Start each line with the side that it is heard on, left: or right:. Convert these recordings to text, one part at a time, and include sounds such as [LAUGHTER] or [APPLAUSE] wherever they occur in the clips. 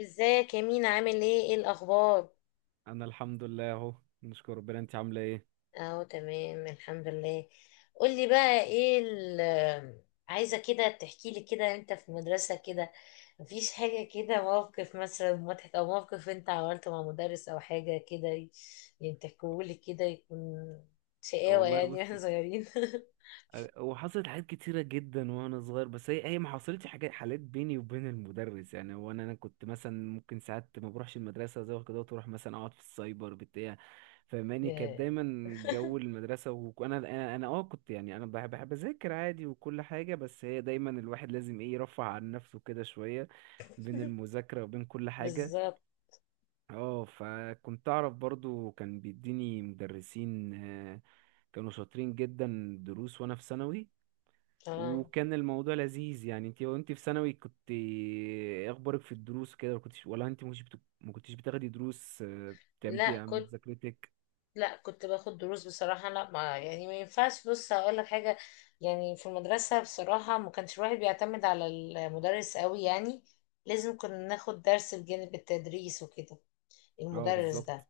left: ازيك يا مينا، عامل ايه، ايه الاخبار؟
right: انا الحمد لله اهو. نشكر ربنا. انت عامله ايه؟
left: اهو تمام الحمد لله. قولي بقى ايه عايزه كده تحكي لي كده انت في المدرسه كده، مفيش حاجه كده، موقف مثلا مضحك او موقف انت عملته مع مدرس او حاجه كده يعني تحكولي كده يكون
right: أه
left: شقاوه
right: والله،
left: يعني واحنا
right: بصي.
left: صغيرين. [LAUGHS]
right: أه، هو حصلت حاجات كتيره جدا وانا صغير، بس هي ما حصلتش حالات بيني وبين المدرس. يعني هو انا كنت مثلا ممكن ساعات ما بروحش المدرسه زي كده، وتروح مثلا اقعد في السايبر بتاع. فماني كانت
left: لا.
right: دايما
left: [LAUGHS]
right: جو المدرسه، وانا انا انا اه كنت، يعني انا بحب اذاكر عادي وكل حاجه. بس هي دايما الواحد لازم ايه، يرفع عن نفسه كده شويه بين المذاكره وبين كل حاجه.
left: بالظبط
right: اه، فكنت اعرف برضو. كان بيديني مدرسين كانوا شاطرين جدا دروس وانا في ثانوي،
left: اه.
right: وكان الموضوع لذيذ. يعني انت، وانت في ثانوي، كنت ايه اخبارك في الدروس كده؟ ما كنتش، ولا انت مش بت... ما كنتش بتاخدي دروس بتعمدي
left: لا
right: عن
left: كنت
right: مذاكرتك؟
left: لا كنت باخد دروس بصراحة، لا ما يعني ما ينفعش، بص هقول لك حاجة. يعني في المدرسة بصراحة ما كانش الواحد بيعتمد على المدرس قوي يعني، لازم كنا ناخد درس بجانب التدريس وكده،
right: اه
left: المدرس
right: بالظبط.
left: ده.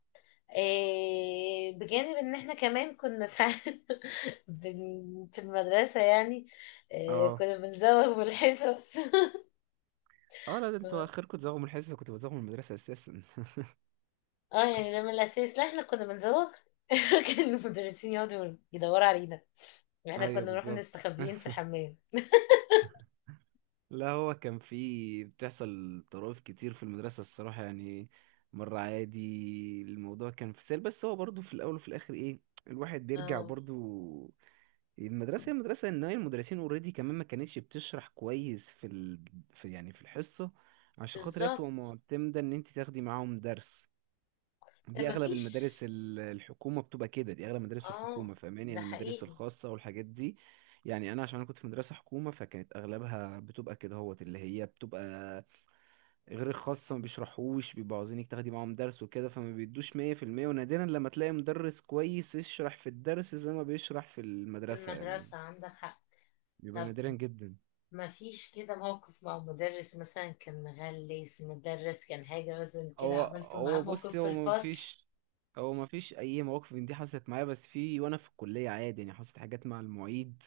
left: إيه بجانب ان احنا كمان كنا ساعات [LAUGHS] في المدرسة يعني، إيه
right: اه،
left: كنا بنزوغ بالحصص. [LAUGHS]
right: اه، لا، ده انتوا اخركم تزوغوا من الحصه، كنت بزوغ من المدرسه اساسا.
left: اه، يعني ده من الاساس. لا احنا كنا بنزوغ. [LAUGHS] كان المدرسين يقعدوا يدوروا علينا،
right: [LAUGHS]
left: احنا كنا
right: ايوه
left: نروح
right: بالظبط.
left: نستخبيين في الحمام.
right: لا، هو كان في بتحصل طرائف كتير في المدرسة الصراحة يعني. مرة عادي، الموضوع كان في سهل، بس هو برضو في الأول وفي الآخر إيه، الواحد بيرجع
left: اه
right: برضو المدرسة. هي المدرسة، إن هي المدرسين اوريدي كمان ما كانتش بتشرح كويس في في يعني في الحصة، عشان خاطر هي
left: بالظبط.
right: بتبقى معتمدة إن أنت تاخدي معاهم درس.
left: ده
right: دي اغلب
left: مفيش،
right: المدارس الحكومه بتبقى كده، دي اغلب مدارس
left: اه،
right: الحكومه، فاهماني؟
left: ده
right: يعني المدارس
left: حقيقي.
right: الخاصه والحاجات دي، يعني انا عشان انا كنت في مدرسه حكومه فكانت اغلبها بتبقى كده هوت. اللي هي بتبقى غير الخاصه ما بيشرحوش، بيبقوا عاوزينك تاخدي معاهم درس وكده، فما بيدوش 100%. ونادرا لما تلاقي مدرس كويس يشرح في الدرس زي ما بيشرح في
left: في
right: المدرسه يعني.
left: المدرسة عندك حق.
right: بيبقى
left: طب
right: نادرا جدا.
left: مفيش كده موقف مع مدرس مثلا كان مغلس، مدرس كان حاجة مثلا كده
right: هو
left: عملته
right: هو
left: معاه
right: بص،
left: موقف في الفصل؟
right: هو ما فيش اي مواقف من دي حصلت معايا. بس في، وانا في الكليه عادي يعني، حصلت حاجات مع المعيد.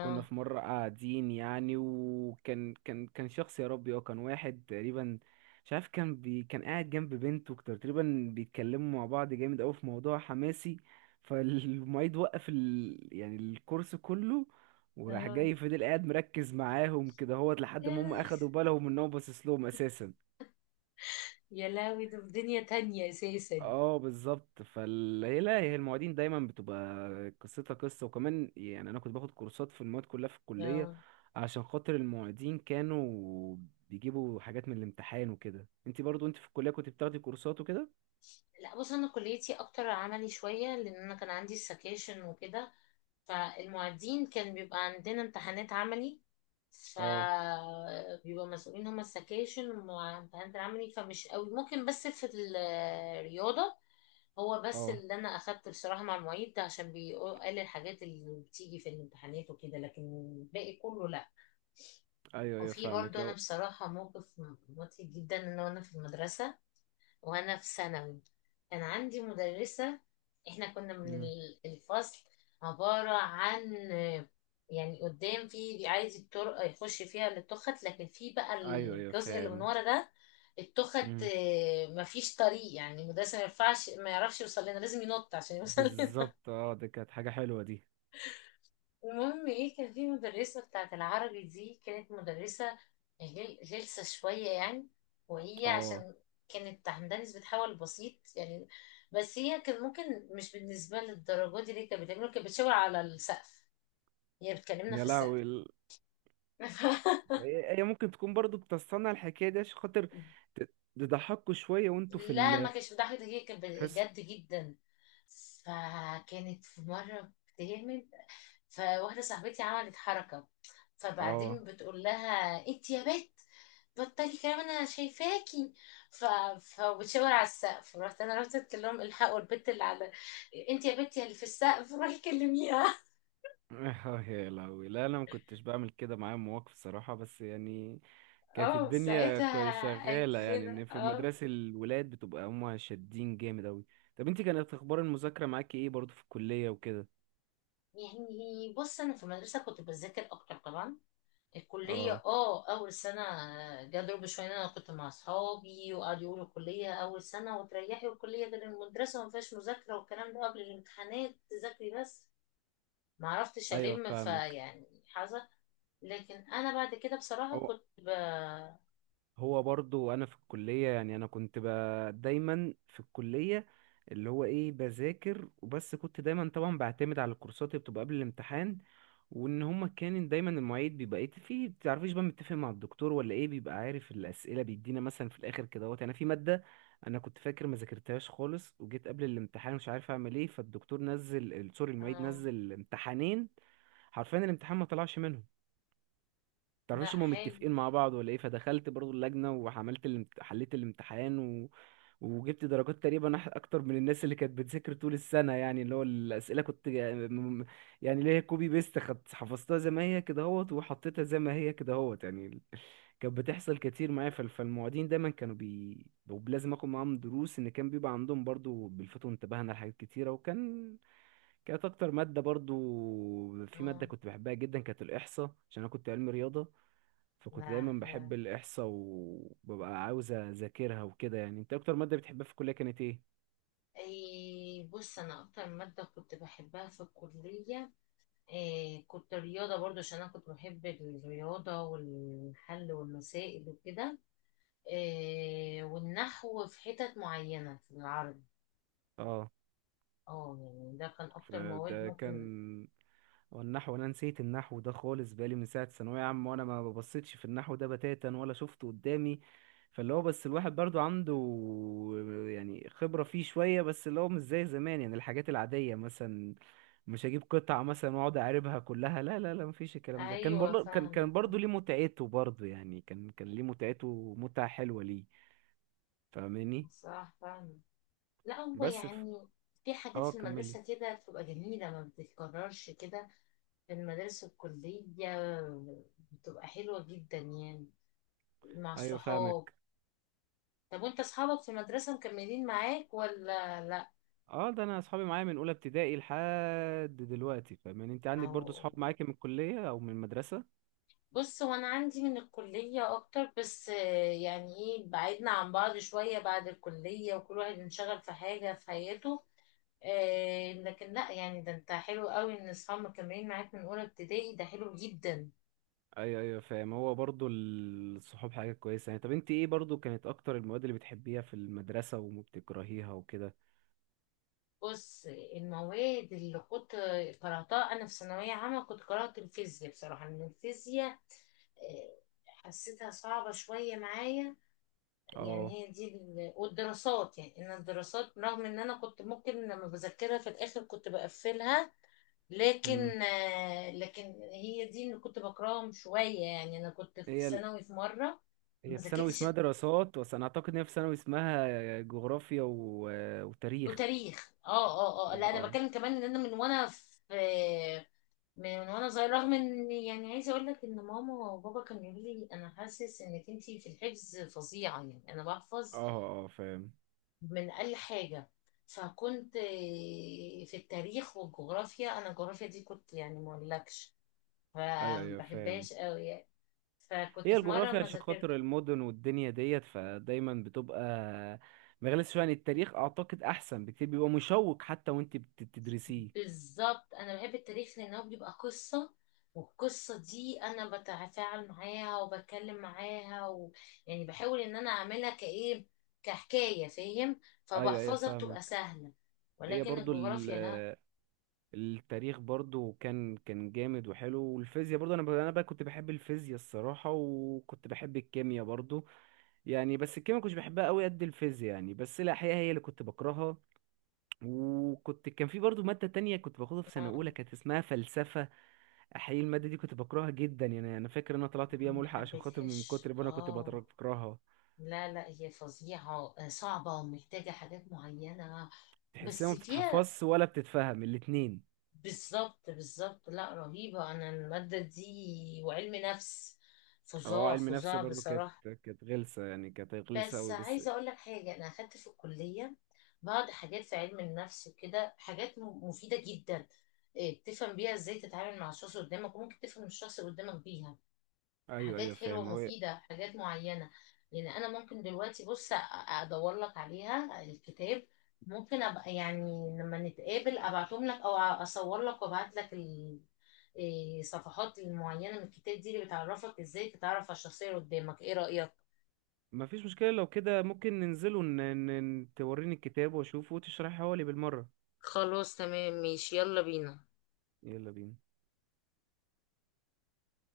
right: كنا في مرة قاعدين يعني، وكان كان كان شخص يا ربي، هو كان واحد تقريبا، مش عارف، كان كان قاعد جنب بنته، تقريبا بيتكلموا مع بعض جامد قوي في موضوع حماسي. فالمعيد وقف يعني الكورس كله، وراح
left: اه،
right: جاي، فضل قاعد مركز معاهم كده هوت لحد
left: يا
right: ما هم اخدوا بالهم ان هو باصص لهم اساسا.
left: يا لهوي، ده في دنيا تانية أساسا.
right: اه بالظبط. لا، هي المواعيد دايما بتبقى قصتها قصه، وكمان يعني انا كنت باخد كورسات في المواد كلها في الكليه،
left: اه،
right: عشان خاطر المعيدين كانوا بيجيبوا حاجات من الامتحان وكده. انت برضو، انت في الكليه كنت بتاخدي كورسات وكده؟
left: لا بص، أنا كليتي أكتر عملي شوية، لأن أنا كان عندي السكاشن وكده. فالمعيدين كان بيبقى عندنا امتحانات عملي،
right: اه
left: فبيبقى مسؤولين هما السكاشن والامتحانات العملي، فمش قوي ممكن بس في الرياضة. هو بس
right: اه.
left: اللي انا اخدت بصراحة مع المعيد ده عشان قال الحاجات اللي بتيجي في الامتحانات وكده، لكن الباقي كله لا.
right: ايوه ايوه
left: وفي
right: فاهمك
left: برضه انا
right: اهو.
left: بصراحة موقف مضحك جدا، ان انا في المدرسة وانا في ثانوي كان عندي مدرسة، احنا كنا من
right: مم.
left: الفصل عبارة عن، يعني قدام في عايز الطرق يخش فيها للتخت، لكن في بقى
right: ايوه ايوه
left: الجزء اللي من
right: فاهم.
left: ورا ده التخت،
right: مم.
left: مفيش طريق، يعني المدرسة ما ينفعش ما يعرفش يوصل لنا، لازم ينط عشان يوصل.
right: بالظبط، اه دي كانت حاجه حلوه دي.
left: المهم ايه كان في مدرسة بتاعت العربي، دي كانت مدرسة غلسة شوية يعني، وهي
right: اه،
left: عشان كانت عندها نسبة حول بسيط يعني، بس هي كان ممكن مش بالنسبة للدرجة دي اللي كانت بتعمله، كانت بتشاور على السقف، هي بتكلمنا
right: يا
left: في السقف.
right: لهوي ال-
left: [LAUGHS]
right: هي ممكن تكون برضو بتصنع الحكايه دي عشان خاطر ت- تضحكوا شويه وانتوا في
left: لا
right: ال
left: ما كانش بتضحك، ده هي كانت
right: حس.
left: بجد جدا. فكانت في مرة بتعمل، فواحدة صاحبتي عملت حركة،
right: اه.
left: فبعدين بتقول لها: انت يا بت بطلي كلام انا شايفاكي. ف... فبتشاور على السقف، رحت قلت لهم: الحقوا البت اللي على، انت يا بت يا اللي في السقف روحي كلميها.
right: [LAUGHS] يا لهوي، لا انا ما كنتش بعمل كده، معايا مواقف صراحه بس يعني
left: [LAUGHS]
right: كانت
left: اه،
right: الدنيا كوي
left: ساعتها
right: شغاله،
left: قالت
right: يعني
left: لنا
right: ان في
left: اه.
right: المدرسه الولاد بتبقى هما شادين جامد اوي. طب انت كانت اخبار المذاكره معاكي ايه برضو في الكليه وكده؟
left: يعني بص، انا في المدرسه كنت بذاكر اكتر طبعا. الكلية،
right: اه
left: اه، أول سنة جا ضرب شوية، أنا كنت مع أصحابي وقعدوا يقولوا الكلية أول سنة وتريحي والكلية ده المدرسة مفيهاش مذاكرة والكلام ده، قبل الامتحانات تذاكري بس، معرفتش
right: ايوه
left: ألم
right: فاهمك.
left: فيعني حظا. لكن أنا بعد كده بصراحة
right: هو
left: كنت
right: هو برضو انا في الكليه، يعني انا كنت. دايما في الكليه اللي هو ايه، بذاكر وبس. كنت دايما طبعا بعتمد على الكورسات اللي بتبقى قبل الامتحان، وان هما كان دايما المعيد بيبقى ايه في، بتعرفيش بقى متفق مع الدكتور ولا ايه، بيبقى عارف الاسئله بيدينا مثلا في الاخر كده اهوت. يعني في ماده انا كنت فاكر ما ذاكرتهاش خالص، وجيت قبل الامتحان مش عارف اعمل ايه، فالدكتور نزل سوري المعيد
left: آه،
right: نزل امتحانين. حرفيا الامتحان ما طلعش منهم،
left: لا
right: تعرفش هما
left: حلو.
right: متفقين مع بعض ولا ايه. فدخلت برضو اللجنة وعملت حليت الامتحان. وجبت درجات تقريبا اكتر من الناس اللي كانت بتذاكر طول السنة. يعني اللي هو الأسئلة كنت. يعني اللي هي كوبي بيست، خدت حفظتها زي ما هي كده اهوت، وحطيتها زي ما هي كده اهوت. يعني. كانت بتحصل كتير معايا. فالمعيدين دايما كانوا ولازم اخد معاهم دروس، ان كان بيبقى عندهم برضو بيلفتوا انتباهنا لحاجات كتيرة. وكان كانت اكتر مادة برضو، في مادة
left: آه،
right: كنت بحبها جدا كانت الإحصاء، عشان انا كنت علمي رياضة. فكنت
left: لا
right: دايما بحب
left: حلو.
right: الإحصاء وببقى عاوز أذاكرها وكده. يعني أنت أكتر مادة بتحبها في الكلية كانت إيه؟
left: أي بص، أنا أكتر مادة كنت بحبها في الكلية إيه، كنت رياضة برضو عشان أنا كنت بحب الرياضة والحل والمسائل وكده، آه، والنحو في حتت معينة في العرض.
right: اه،
left: اه يعني، ده كان أكتر مواد
right: فده
left: ممكن.
right: كان. هو النحو، انا نسيت النحو ده خالص، بقالي من ساعه ثانويه عامه وانا ما ببصيتش في النحو ده بتاتا ولا شفته قدامي. فاللي هو بس الواحد برضو عنده يعني خبره فيه شويه، بس اللي هو مش زي زمان. يعني الحاجات العاديه مثلا، مش هجيب قطعه مثلا واقعد اعربها كلها، لا لا لا، مفيش الكلام ده. كان
left: أيوة،
right: برضو كان
left: فاهمة،
right: كان برضو
left: فاهمة،
right: ليه متعته برضو، يعني كان ليه متعته، متعه حلوه ليه. فاهماني؟
left: صح فاهمة. لا هو
right: بس.
left: يعني، في حاجات
right: اه
left: في
right: كملي.
left: المدرسة كده بتبقى جميلة ما بتتكررش كده، في المدارس الكلية بتبقى حلوة جدا يعني، مع
right: ايوه
left: الصحاب.
right: فاهمك.
left: طب وانت اصحابك في المدرسة مكملين معاك ولا لا؟
right: اه، ده انا اصحابي معايا من اولى ابتدائي لحد دلوقتي، فاهم؟ يعني انت عندك برضو
left: أو
right: صحاب معاك من الكليه او من المدرسه؟
left: بص، هو انا عندي من الكلية اكتر، بس يعني ايه، بعدنا عن بعض شوية بعد الكلية وكل واحد انشغل في حاجة في حياته، لكن لا يعني، ده انت حلو قوي ان اصحاب مكملين معاك من اولى ابتدائي ده حلو جدا.
right: ايوه ايوه فاهم. هو برضو الصحاب حاجه كويسه يعني. طب انت ايه برضو كانت اكتر المواد اللي بتحبيها في المدرسه وما بتكرهيها وكده؟
left: بص المواد اللي كنت قرأتها انا في ثانوية عامة، كنت قرأت الفيزياء بصراحة ان الفيزياء، آه، حسيتها صعبة شوية معايا.
right: اه.
left: يعني هي دي والدراسات، يعني ان الدراسات رغم ان انا كنت ممكن لما بذاكرها في الاخر كنت بقفلها،
right: امم
left: لكن هي دي اللي كنت بكرههم شويه يعني، انا كنت في
right: هي ال...
left: ثانوي في مره ما
right: هي في ثانوي
left: ذاكرتش
right: اسمها دراسات، بس انا اعتقد ان هي في ثانوي اسمها جغرافيا وتاريخ.
left: وتاريخ. اه، اه، اه.
right: اه
left: لا انا
right: اه
left: بتكلم كمان ان انا من وانا صغير، رغم ان يعني عايزه اقول لك ان ماما وبابا كانوا يقولوا لي انا حاسس انك انتي في الحفظ فظيعه، يعني انا
right: اه.
left: بحفظ
right: اه فاهم.
left: من أقل حاجة. فكنت في التاريخ والجغرافيا، أنا الجغرافيا دي كنت يعني ما أقولكش،
right: ايوه
left: فما
right: ايوه فاهم.
left: بحبهاش قوي يعني. فكنت
right: هي
left: في مرة
right: الجغرافيا
left: ما
right: عشان
left: ذاكرت.
right: خاطر المدن والدنيا ديت، فدايما بتبقى مغالية شوية. عن التاريخ أعتقد أحسن بكتير، بيبقى مشوق حتى وأنت بتدرسيه.
left: بالظبط أنا بحب التاريخ لأنه بيبقى قصة، والقصة دي أنا بتفاعل معاها وبتكلم معاها يعني بحاول إن أنا أعملها كإيه، كحكاية، فاهم،
right: أيوه أيوه
left: فبحفظها بتبقى
right: فاهمك.
left: سهلة.
right: هي
left: ولكن
right: برضو
left: الجغرافيا لا،
right: التاريخ برضو كان جامد وحلو. والفيزياء برضو، أنا أنا بقى كنت بحب الفيزياء الصراحة، وكنت بحب الكيمياء برضو يعني. بس الكيمياء كنتش بحبها قوي قد الفيزياء يعني، بس الأحياء هي اللي كنت بكرهها. وكنت كان في برضو مادة تانية كنت باخدها في
left: ما
right: سنة أولى كانت اسمها فلسفة. حقيقي المادة دي كنت بكرهها جدا، يعني أنا فاكر إن أنا طلعت بيها
left: يعني، ما
right: ملحق عشان خاطر من
left: حبيتهاش
right: كتر ما أنا كنت
left: اه.
right: بكرهها.
left: لا، لا، هي فظيعة، صعبة ومحتاجة حاجات معينة،
right: تحسها
left: بس
right: ما
left: فيها.
right: بتتحفظش ولا بتتفهم، الاتنين.
left: بالظبط، بالظبط، لا رهيبة، أنا المادة دي وعلم نفس،
right: أه
left: فظاع،
right: علم نفس
left: فظاع
right: برضو، كانت
left: بصراحة.
right: كانت غلسة يعني، كانت غلسة
left: بس
right: أوي بس.
left: عايزة أقول لك حاجة، أنا أخدت في الكلية بعض حاجات في علم النفس وكده، حاجات مفيدة جدا، بتفهم بيها إزاي تتعامل مع الشخص اللي قدامك، وممكن تفهم الشخص اللي قدامك بيها،
right: أيوه
left: حاجات
right: أيوه فاهم.
left: حلوة
right: هو
left: مفيدة حاجات معينة. يعني أنا ممكن دلوقتي بص أدور لك عليها الكتاب، ممكن أبقى يعني لما نتقابل أبعتهم لك أو أصور لك وأبعت لك إيه، صفحات المعينة من الكتاب دي اللي بتعرفك إزاي تتعرف على الشخصية اللي قدامك. إيه رأيك؟
right: ما فيش مشكلة لو كده، ممكن ننزل توريني الكتاب وأشوفه وتشرحه لي بالمرة.
left: خلاص تمام ماشي يلا بينا.
right: يلا بينا.